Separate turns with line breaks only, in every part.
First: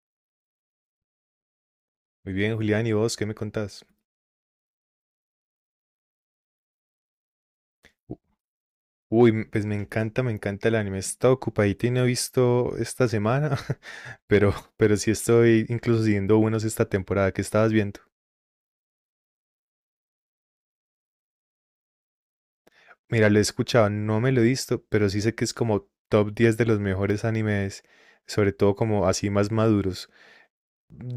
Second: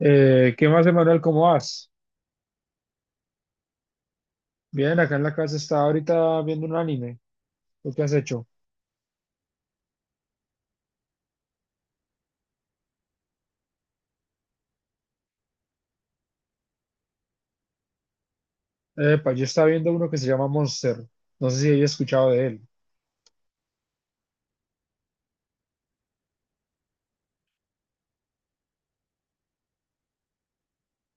¿Qué más, Emanuel? ¿Cómo vas?
Muy bien, Julián, ¿y vos qué me contás?
Bien, acá en la casa estaba ahorita viendo un anime. ¿Tú qué has
U-
hecho?
Pues me encanta el anime. He estado ocupadito y no he visto esta semana, pero sí estoy incluso siguiendo unos esta temporada que estabas viendo.
Epa, yo estaba viendo uno que se llama Monster. No sé si hayas escuchado de él.
Mira, lo he escuchado, no me lo he visto, pero sí sé que es como top 10 de los mejores animes, sobre todo como así más maduros.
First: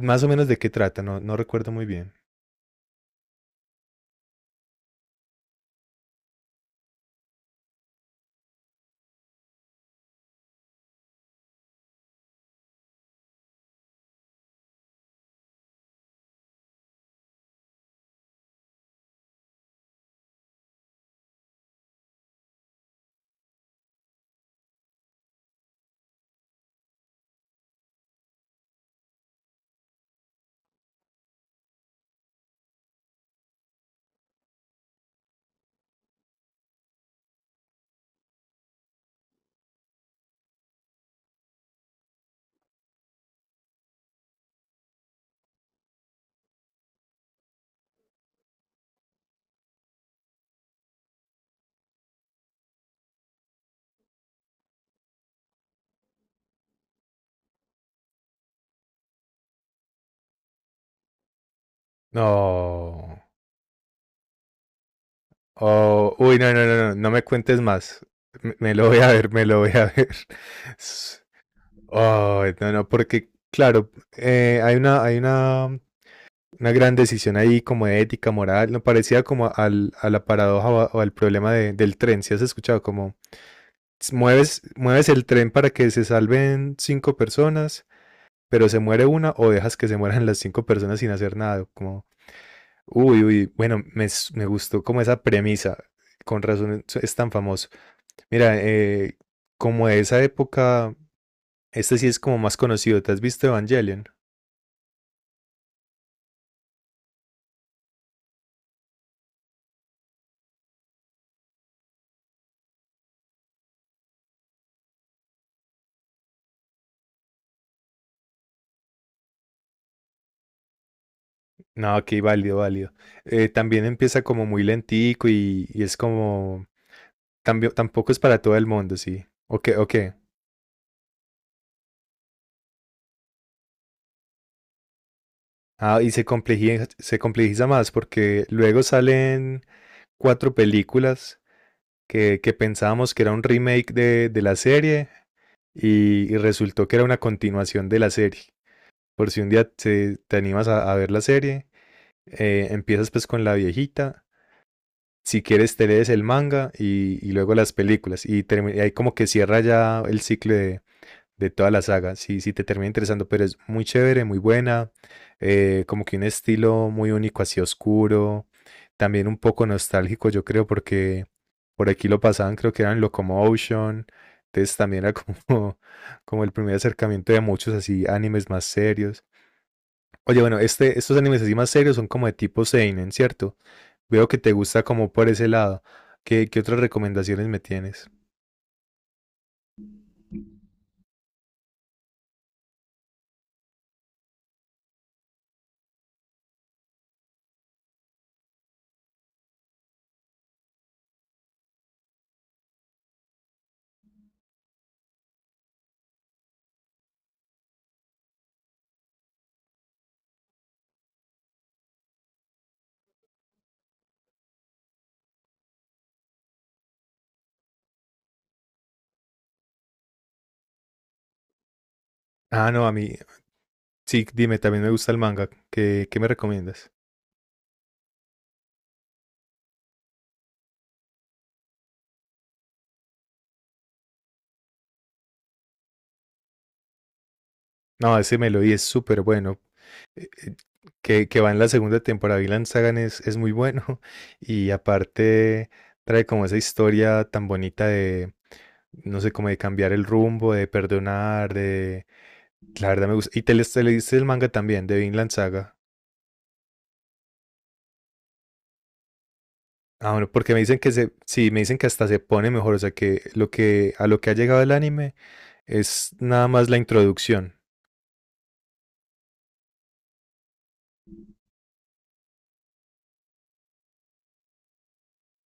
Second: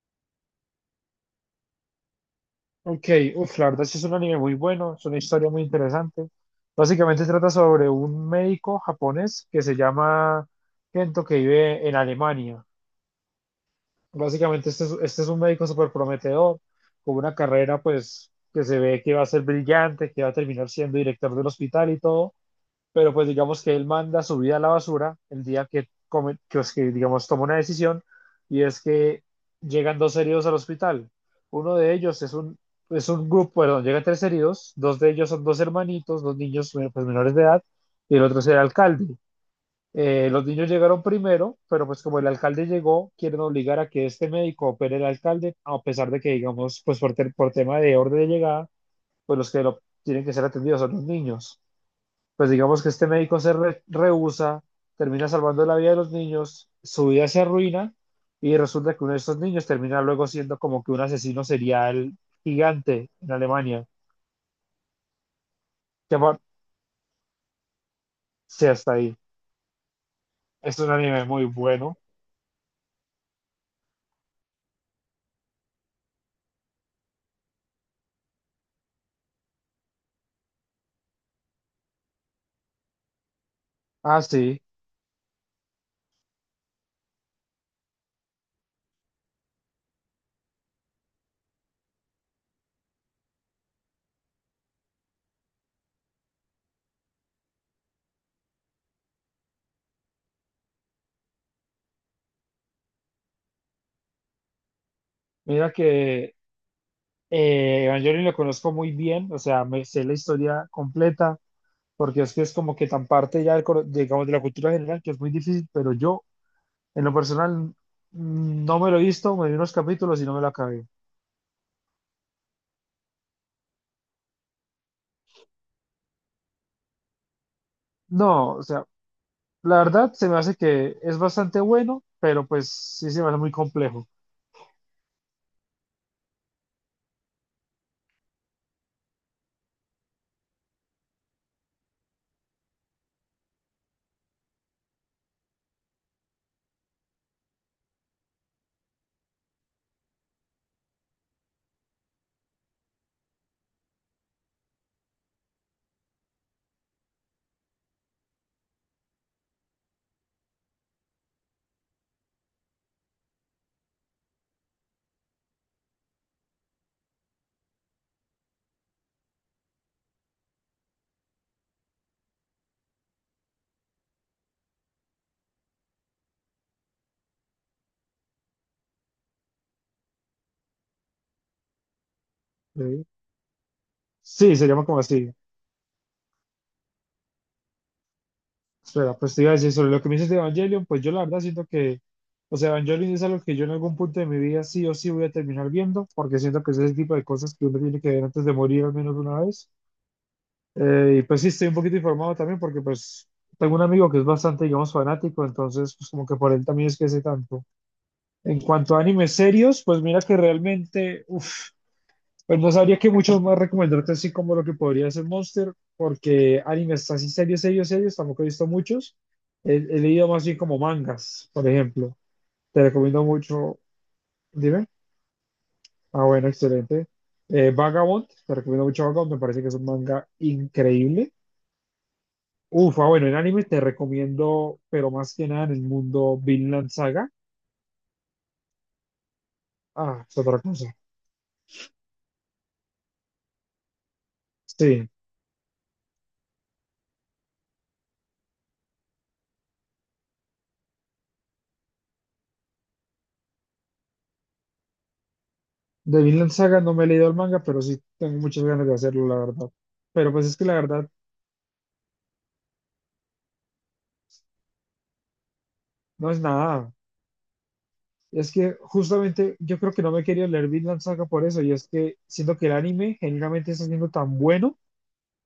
Más o menos de qué trata, no recuerdo muy bien.
Ok, uf, la verdad sí es un anime muy bueno, es una historia muy interesante. Básicamente trata sobre un médico japonés que se llama Kento que vive en Alemania. Básicamente este es un médico súper prometedor, con una carrera pues que se ve que va a ser brillante, que va a terminar siendo director del hospital y todo, pero pues digamos que él manda su vida a la basura el día que, digamos, toma una decisión y es que llegan dos heridos al hospital. Uno de ellos es un grupo, perdón, llegan tres heridos, dos de ellos son dos hermanitos, dos niños, pues, menores de edad, y el otro es el alcalde. Los niños llegaron primero, pero pues como el alcalde llegó, quieren obligar a que este médico opere al alcalde, a pesar de que, digamos, pues por, por tema de orden de llegada, pues los que lo tienen que ser atendidos son los niños. Pues digamos que este médico se rehúsa, termina salvando la vida de los niños, su vida se arruina y resulta que uno de estos niños termina luego siendo como que un asesino serial gigante
No.
en Alemania.
Oh,
Que
uy,
apar-
no, no, no, no, no me cuentes más. Me,
sí,
me lo
hasta
voy a
ahí.
ver, me lo voy a ver.
Es un anime muy bueno.
Ay, no, no, porque, claro, hay una gran decisión ahí como de ética, moral, no parecía como a la paradoja o, o al problema del tren, ¿si has escuchado? Como
Ah,
mueves,
sí.
mueves el tren para que se salven cinco personas, pero se muere una o dejas que se mueran las cinco personas sin hacer nada, como, uy, uy, bueno, me gustó como esa premisa, con razón es tan famoso. Mira, como de esa época, este sí es como más conocido. ¿Te has visto Evangelion?
Mira que Evangelion lo conozco muy bien, o sea, me sé la historia completa, porque es que es como que tan parte ya, digamos, de la cultura general que es muy difícil, pero yo, en lo personal, no me lo he visto, me vi unos capítulos y no me lo acabé.
No, ok, válido, válido. También empieza como muy lentico y es como... también tampoco es para
No,
todo
o
el
sea,
mundo, sí. Ok,
la
ok.
verdad se me hace que es bastante bueno, pero pues sí se me hace muy complejo.
Ah, y se complejiza más porque luego salen cuatro películas que pensábamos que era un remake de la serie y resultó que era una continuación de la serie. Por si un día te animas a ver la serie, empiezas pues con la viejita. Si quieres te lees el manga y luego las películas. Y, y ahí como que cierra ya el ciclo de toda la saga. Si te termina interesando, pero es muy chévere, muy buena. Como que un estilo muy único, así oscuro. También un poco nostálgico, yo creo, porque por aquí lo pasaban, creo que eran Locomotion. Entonces también era como, como el primer acercamiento de muchos así animes más serios. Oye, bueno, estos animes así más serios son como de tipo
¿Sí?
seinen, ¿cierto? Veo que te
Sí, se
gusta
llama como
como por
así.
ese lado. ¿Qué, qué otras recomendaciones me tienes?
Espera, pues te iba a decir sobre lo que me dices de Evangelion, pues yo la verdad siento que, o sea, Evangelion es algo que yo en algún punto de mi vida sí o sí voy a terminar viendo, porque siento que es ese tipo de cosas que uno tiene que ver antes de morir al menos una vez. Y pues sí, estoy un poquito informado también porque pues tengo un amigo que es bastante, digamos, fanático, entonces pues como que por él también es que sé tanto. En cuanto a animes serios, pues mira que realmente, uff. Pues no sabría que mucho más recomendarte así como lo que podría ser Monster, porque animes así serios, serios, serios, tampoco he visto muchos. He leído más bien como mangas, por ejemplo.
Ah,
Te
no, a mí,
recomiendo mucho,
sí, dime, también
dime.
me gusta el manga. ¿Qué, qué
Ah,
me
bueno,
recomiendas?
excelente. Vagabond, te recomiendo mucho Vagabond, me parece que es un manga increíble. Uf, ah, bueno, en anime te recomiendo, pero más que nada en el mundo Vinland Saga.
No, ese Melody es súper bueno.
Ah,
Eh,
es
eh,
otra cosa.
Que va en la segunda temporada, Vinland Saga es muy bueno. Y
Sí,
aparte trae como esa historia tan bonita de, no sé, como de cambiar el rumbo, de perdonar, de... La verdad me gusta. Y te leíste el manga también, de Vinland Saga.
de Vinland Saga no me he leído el manga, pero sí tengo muchas ganas de hacerlo, la verdad.
Ah, bueno,
Pero pues
porque
es
me
que la
dicen
verdad
sí, me dicen que hasta se pone mejor, o sea que lo que a lo que ha llegado el anime es
no es
nada más la
nada.
introducción.
Es que justamente yo creo que no me quería leer Vinland Saga por eso, y es que siento que el anime generalmente está siendo tan bueno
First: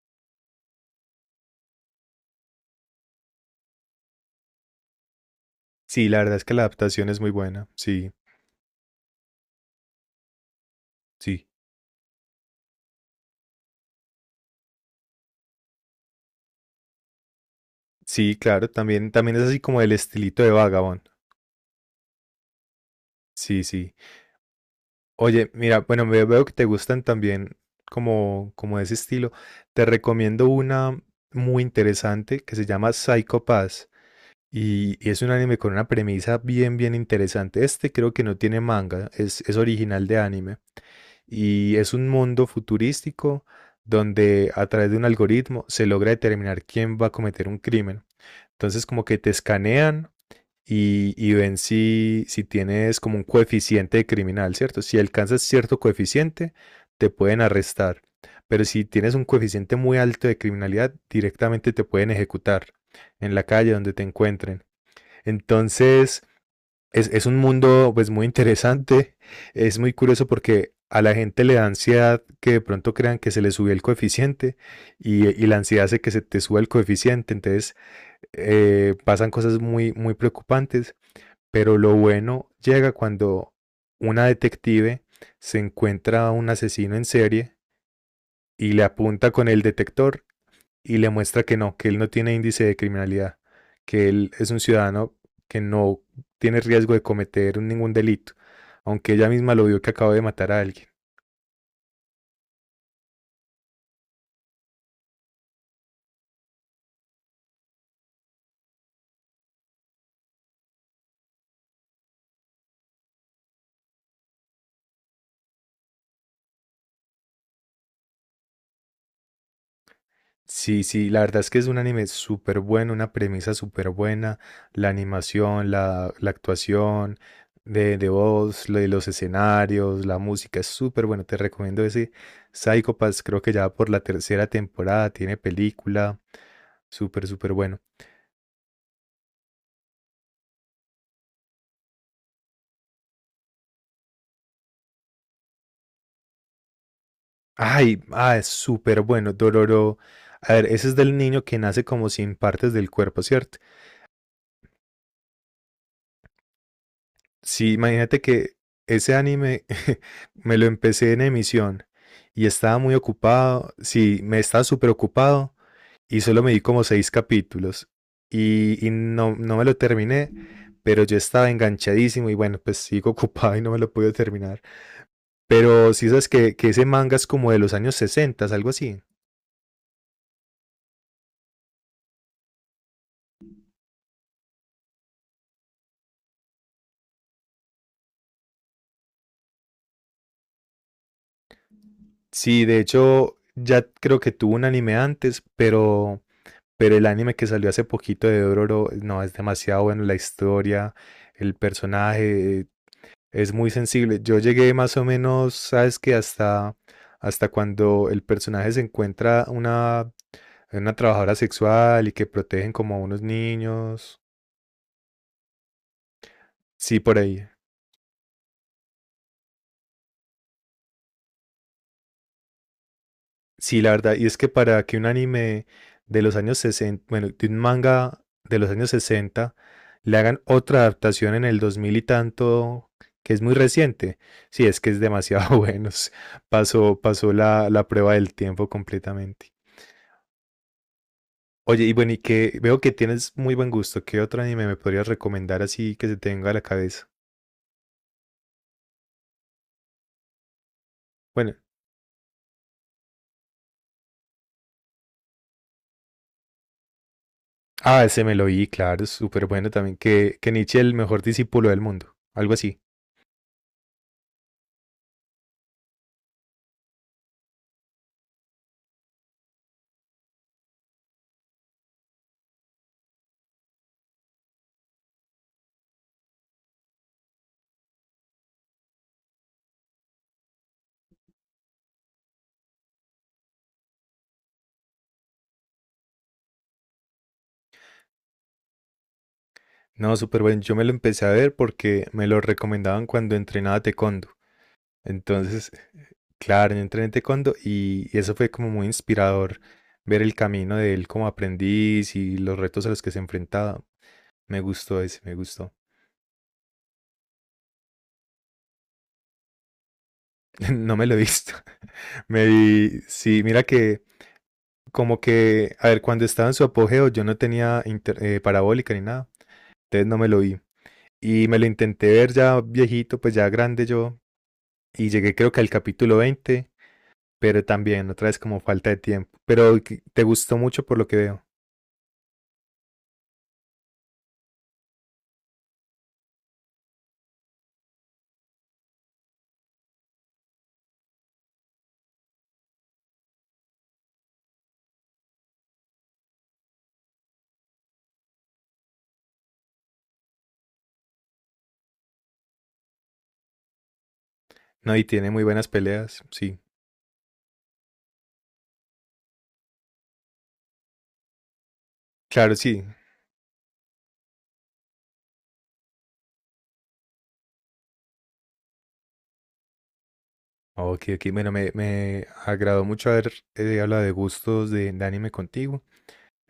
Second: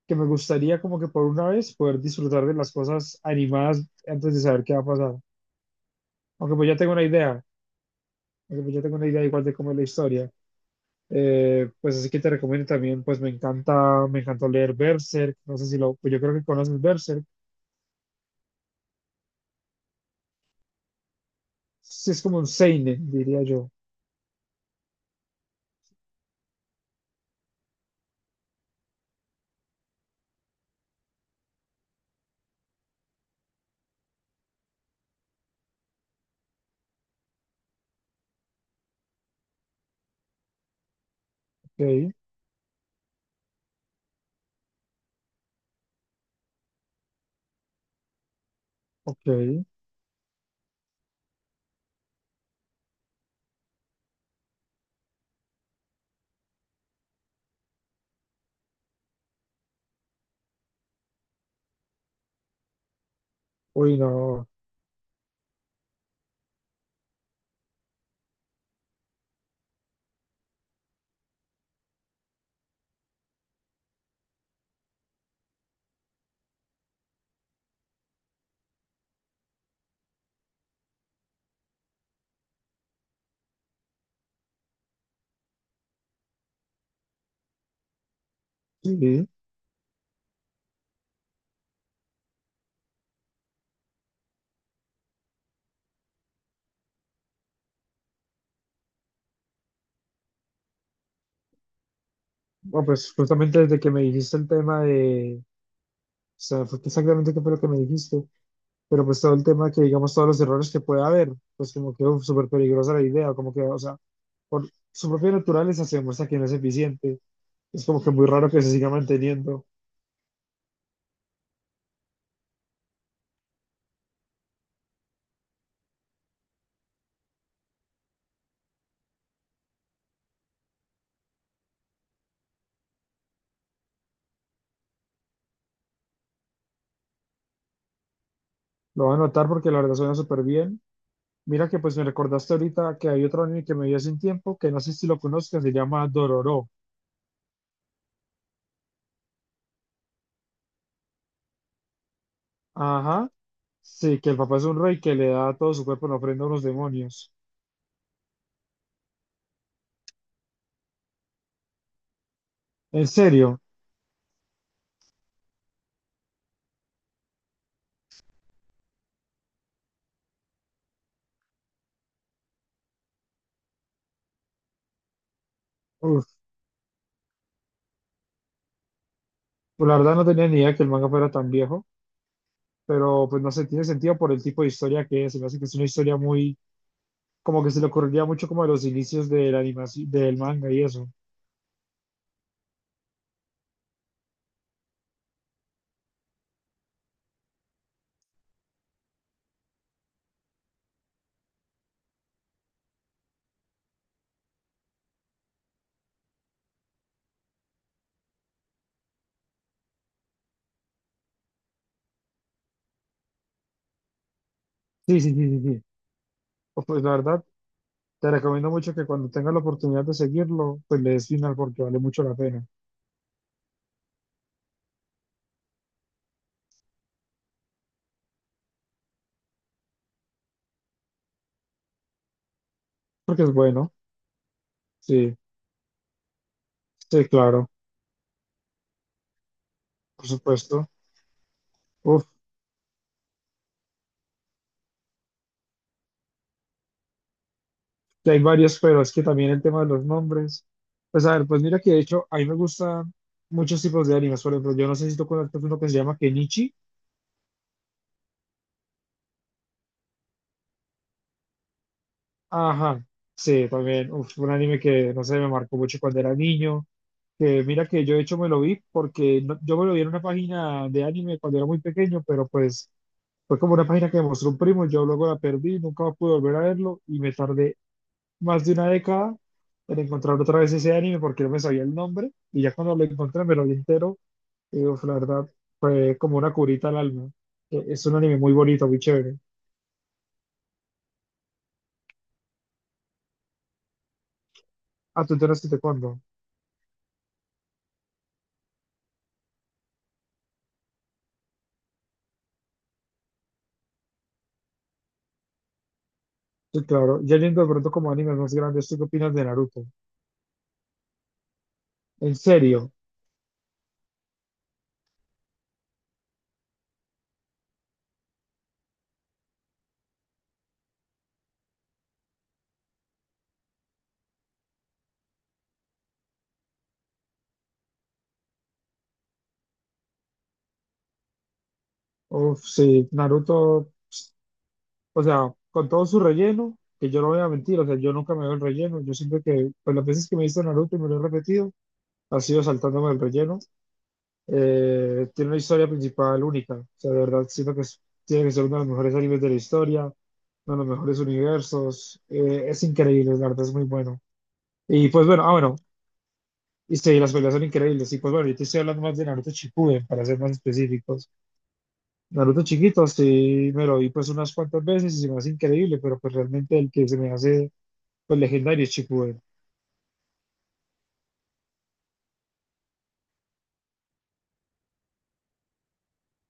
que me gustaría como que por una vez poder disfrutar de las cosas animadas antes de saber qué va a pasar.
Sí, la verdad es que
Aunque
la
pues ya tengo una
adaptación es muy
idea,
buena. Sí,
aunque pues ya tengo una idea igual de cómo es la historia.
sí.
Pues así que te recomiendo también, pues me encantó leer Berserk, no sé si lo, pues yo creo que conoces Berserk,
Sí, claro, también es así como el estilito de Vagabond.
sí es como un seinen, diría
Sí,
yo.
sí. Oye, mira, bueno, veo que te gustan también como de ese estilo. Te recomiendo una muy interesante que se llama Psycho Pass y es un anime con una premisa bien interesante. Este creo que no tiene manga, es original de anime. Y es un
Ok,
mundo futurístico donde a través de un algoritmo se logra determinar quién va a cometer un crimen. Entonces como que
ok,
te escanean y ven si tienes como un coeficiente de criminal, ¿cierto? Si alcanzas cierto coeficiente, te pueden arrestar. Pero si tienes un coeficiente muy alto de criminalidad, directamente te pueden ejecutar en la calle donde
uy
te
no,
encuentren. Entonces, es un mundo pues muy interesante, es muy curioso porque a la gente le da ansiedad que de pronto crean que se le subió el coeficiente y la ansiedad hace que se te suba el coeficiente, entonces pasan cosas muy, muy preocupantes, pero lo bueno llega cuando una detective se encuentra a un asesino en serie y le
sí.
apunta con el detector y le muestra que no, que él no tiene índice de criminalidad, que él es un ciudadano que no tiene riesgo de cometer ningún delito, aunque ella misma lo vio que acaba de matar a alguien.
Bueno, pues justamente desde que me dijiste el tema de, o sea, fue exactamente qué fue lo que me dijiste, pero pues todo el tema que digamos todos los errores que puede haber, pues como que uf, súper peligrosa la idea, como que, o sea, por su propia naturaleza se demuestra que no es eficiente, es como que muy raro que se siga manteniendo.
Sí, sí, la verdad es que es un anime súper bueno, una premisa súper buena, la animación, la actuación de voz, lo de los escenarios, la música es súper bueno, te recomiendo ese Psycho Pass, creo que ya por la tercera temporada tiene película, súper, súper bueno.
Lo voy a anotar porque la verdad suena súper bien. Mira que pues me recordaste ahorita que hay otro anime que me vi hace un tiempo, que no sé si lo conozcas, se llama Dororo.
Ay, ah, es súper bueno, Dororo. A ver, ese es del niño que nace como sin partes del cuerpo,
Ajá,
¿cierto?
sí, que el papá es un rey que le da todo su cuerpo en ofrenda a unos demonios.
Sí, imagínate que ese anime me lo empecé en emisión y estaba muy
¿En serio?
ocupado, sí, me estaba súper ocupado y solo me di como seis capítulos no me lo terminé, pero yo estaba enganchadísimo y bueno, pues sigo ocupado y no me lo pude terminar. Pero sí sabes que ese manga es como de los años 60, algo así.
Pues la verdad no tenía ni idea que el manga fuera tan viejo, pero pues no sé, tiene sentido por el tipo de historia que es. Se me hace que es una historia muy, como que se le ocurriría mucho como de los inicios de la animación, del manga y eso.
Sí, de hecho, ya creo que tuvo un anime antes, pero el anime que salió hace poquito de Dororo, no, es demasiado bueno la historia, el personaje, es muy sensible. Yo llegué más o menos, sabes que hasta cuando el personaje se encuentra una trabajadora sexual y que protegen como a unos niños.
Sí, sí, sí, sí, sí. O,
Sí,
pues la
por
verdad,
ahí.
te recomiendo mucho que cuando tengas la oportunidad de seguirlo, pues le des final porque vale mucho la pena.
Sí, la verdad, y es que para que un anime de los años 60, bueno, de un manga de los años 60 le hagan otra adaptación en el 2000 y tanto, que es
Porque
muy
es bueno,
reciente, sí, es que es
sí,
demasiado bueno, s- pasó,
sí,
pasó
claro,
la prueba del tiempo completamente.
por supuesto.
Oye, y bueno, y
Uf,
que veo que tienes muy buen gusto, ¿qué otro anime me podrías recomendar así que se tenga a la cabeza?
que hay varios, pero es que también el tema de los nombres. Pues a ver,
Bueno,
pues mira que de hecho a mí me gustan muchos tipos de animes. Por ejemplo, yo no sé si tú conoces uno que se llama Kenichi.
ah, ese me lo vi, claro, súper bueno también, que Nietzsche el mejor discípulo del mundo, algo así.
Ajá, sí, también. Uf, un anime que, no sé, me marcó mucho cuando era niño. Que mira que yo de hecho me lo vi porque yo me lo vi en una página de anime cuando era muy pequeño, pero pues fue como una página que me mostró un primo, yo luego la perdí, nunca pude volver a verlo y me tardé más de una década en encontrar otra vez ese anime porque no me sabía el nombre y ya cuando lo encontré me lo vi entero y uf, la verdad fue como una curita al alma. Es un anime muy bonito, muy chévere.
No, súper bueno. Yo me lo empecé a ver porque me lo recomendaban cuando entrenaba taekwondo.
Ah, tú tienes que
Entonces,
te cuento.
claro, yo entrené taekwondo y eso fue como muy inspirador ver el camino de él como aprendiz y los retos a los que se enfrentaba. Me gustó ese, me gustó.
Sí, claro. Ya yendo de pronto como animes más grandes, ¿tú qué opinas de Naruto?
No me lo he visto.
En
Me
serio.
vi, sí, mira que como que, a ver, cuando estaba en su apogeo yo no tenía parabólica ni nada, entonces no me lo vi. Y me lo intenté ver ya viejito, pues ya grande yo, y llegué creo que al capítulo 20. Pero también otra vez como falta de tiempo. Pero que- te gustó mucho por lo que veo.
Uf, sí, Naruto, o sea, con todo su relleno, que yo no voy a mentir, o sea, yo nunca me veo el relleno. Yo siempre que, pues las veces que me he visto Naruto y me lo he repetido, ha sido saltándome el relleno. Tiene una historia principal única. O sea, de verdad, siento que tiene que ser uno de los mejores animes de la historia, uno de los mejores universos. Es increíble, la verdad, es muy bueno.
No, y
Y pues
tiene muy
bueno, ah,
buenas
bueno,
peleas, sí.
y sí, las peleas son increíbles. Y pues bueno, yo te estoy hablando más de Naruto Shippuden, para ser más específicos.
Claro,
Naruto
sí.
chiquito, sí, me lo vi pues unas cuantas veces y se me hace increíble, pero pues realmente el que se me hace pues legendario es Shippuden.
Ok, ok. Bueno, me agradó mucho haber hablado de gustos de anime contigo.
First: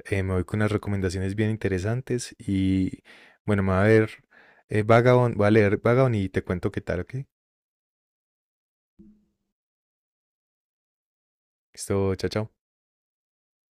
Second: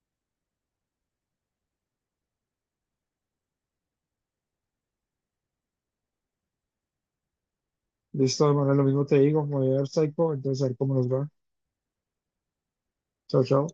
Me voy con unas recomendaciones bien interesantes y bueno, me va a ver Vagabond, voy a leer Vagabond y te cuento qué tal, ¿ok?
De esta manera lo mismo te digo, como de Psycho, entonces a ver cómo nos va.
Listo, chao, chao.
Chao, chao.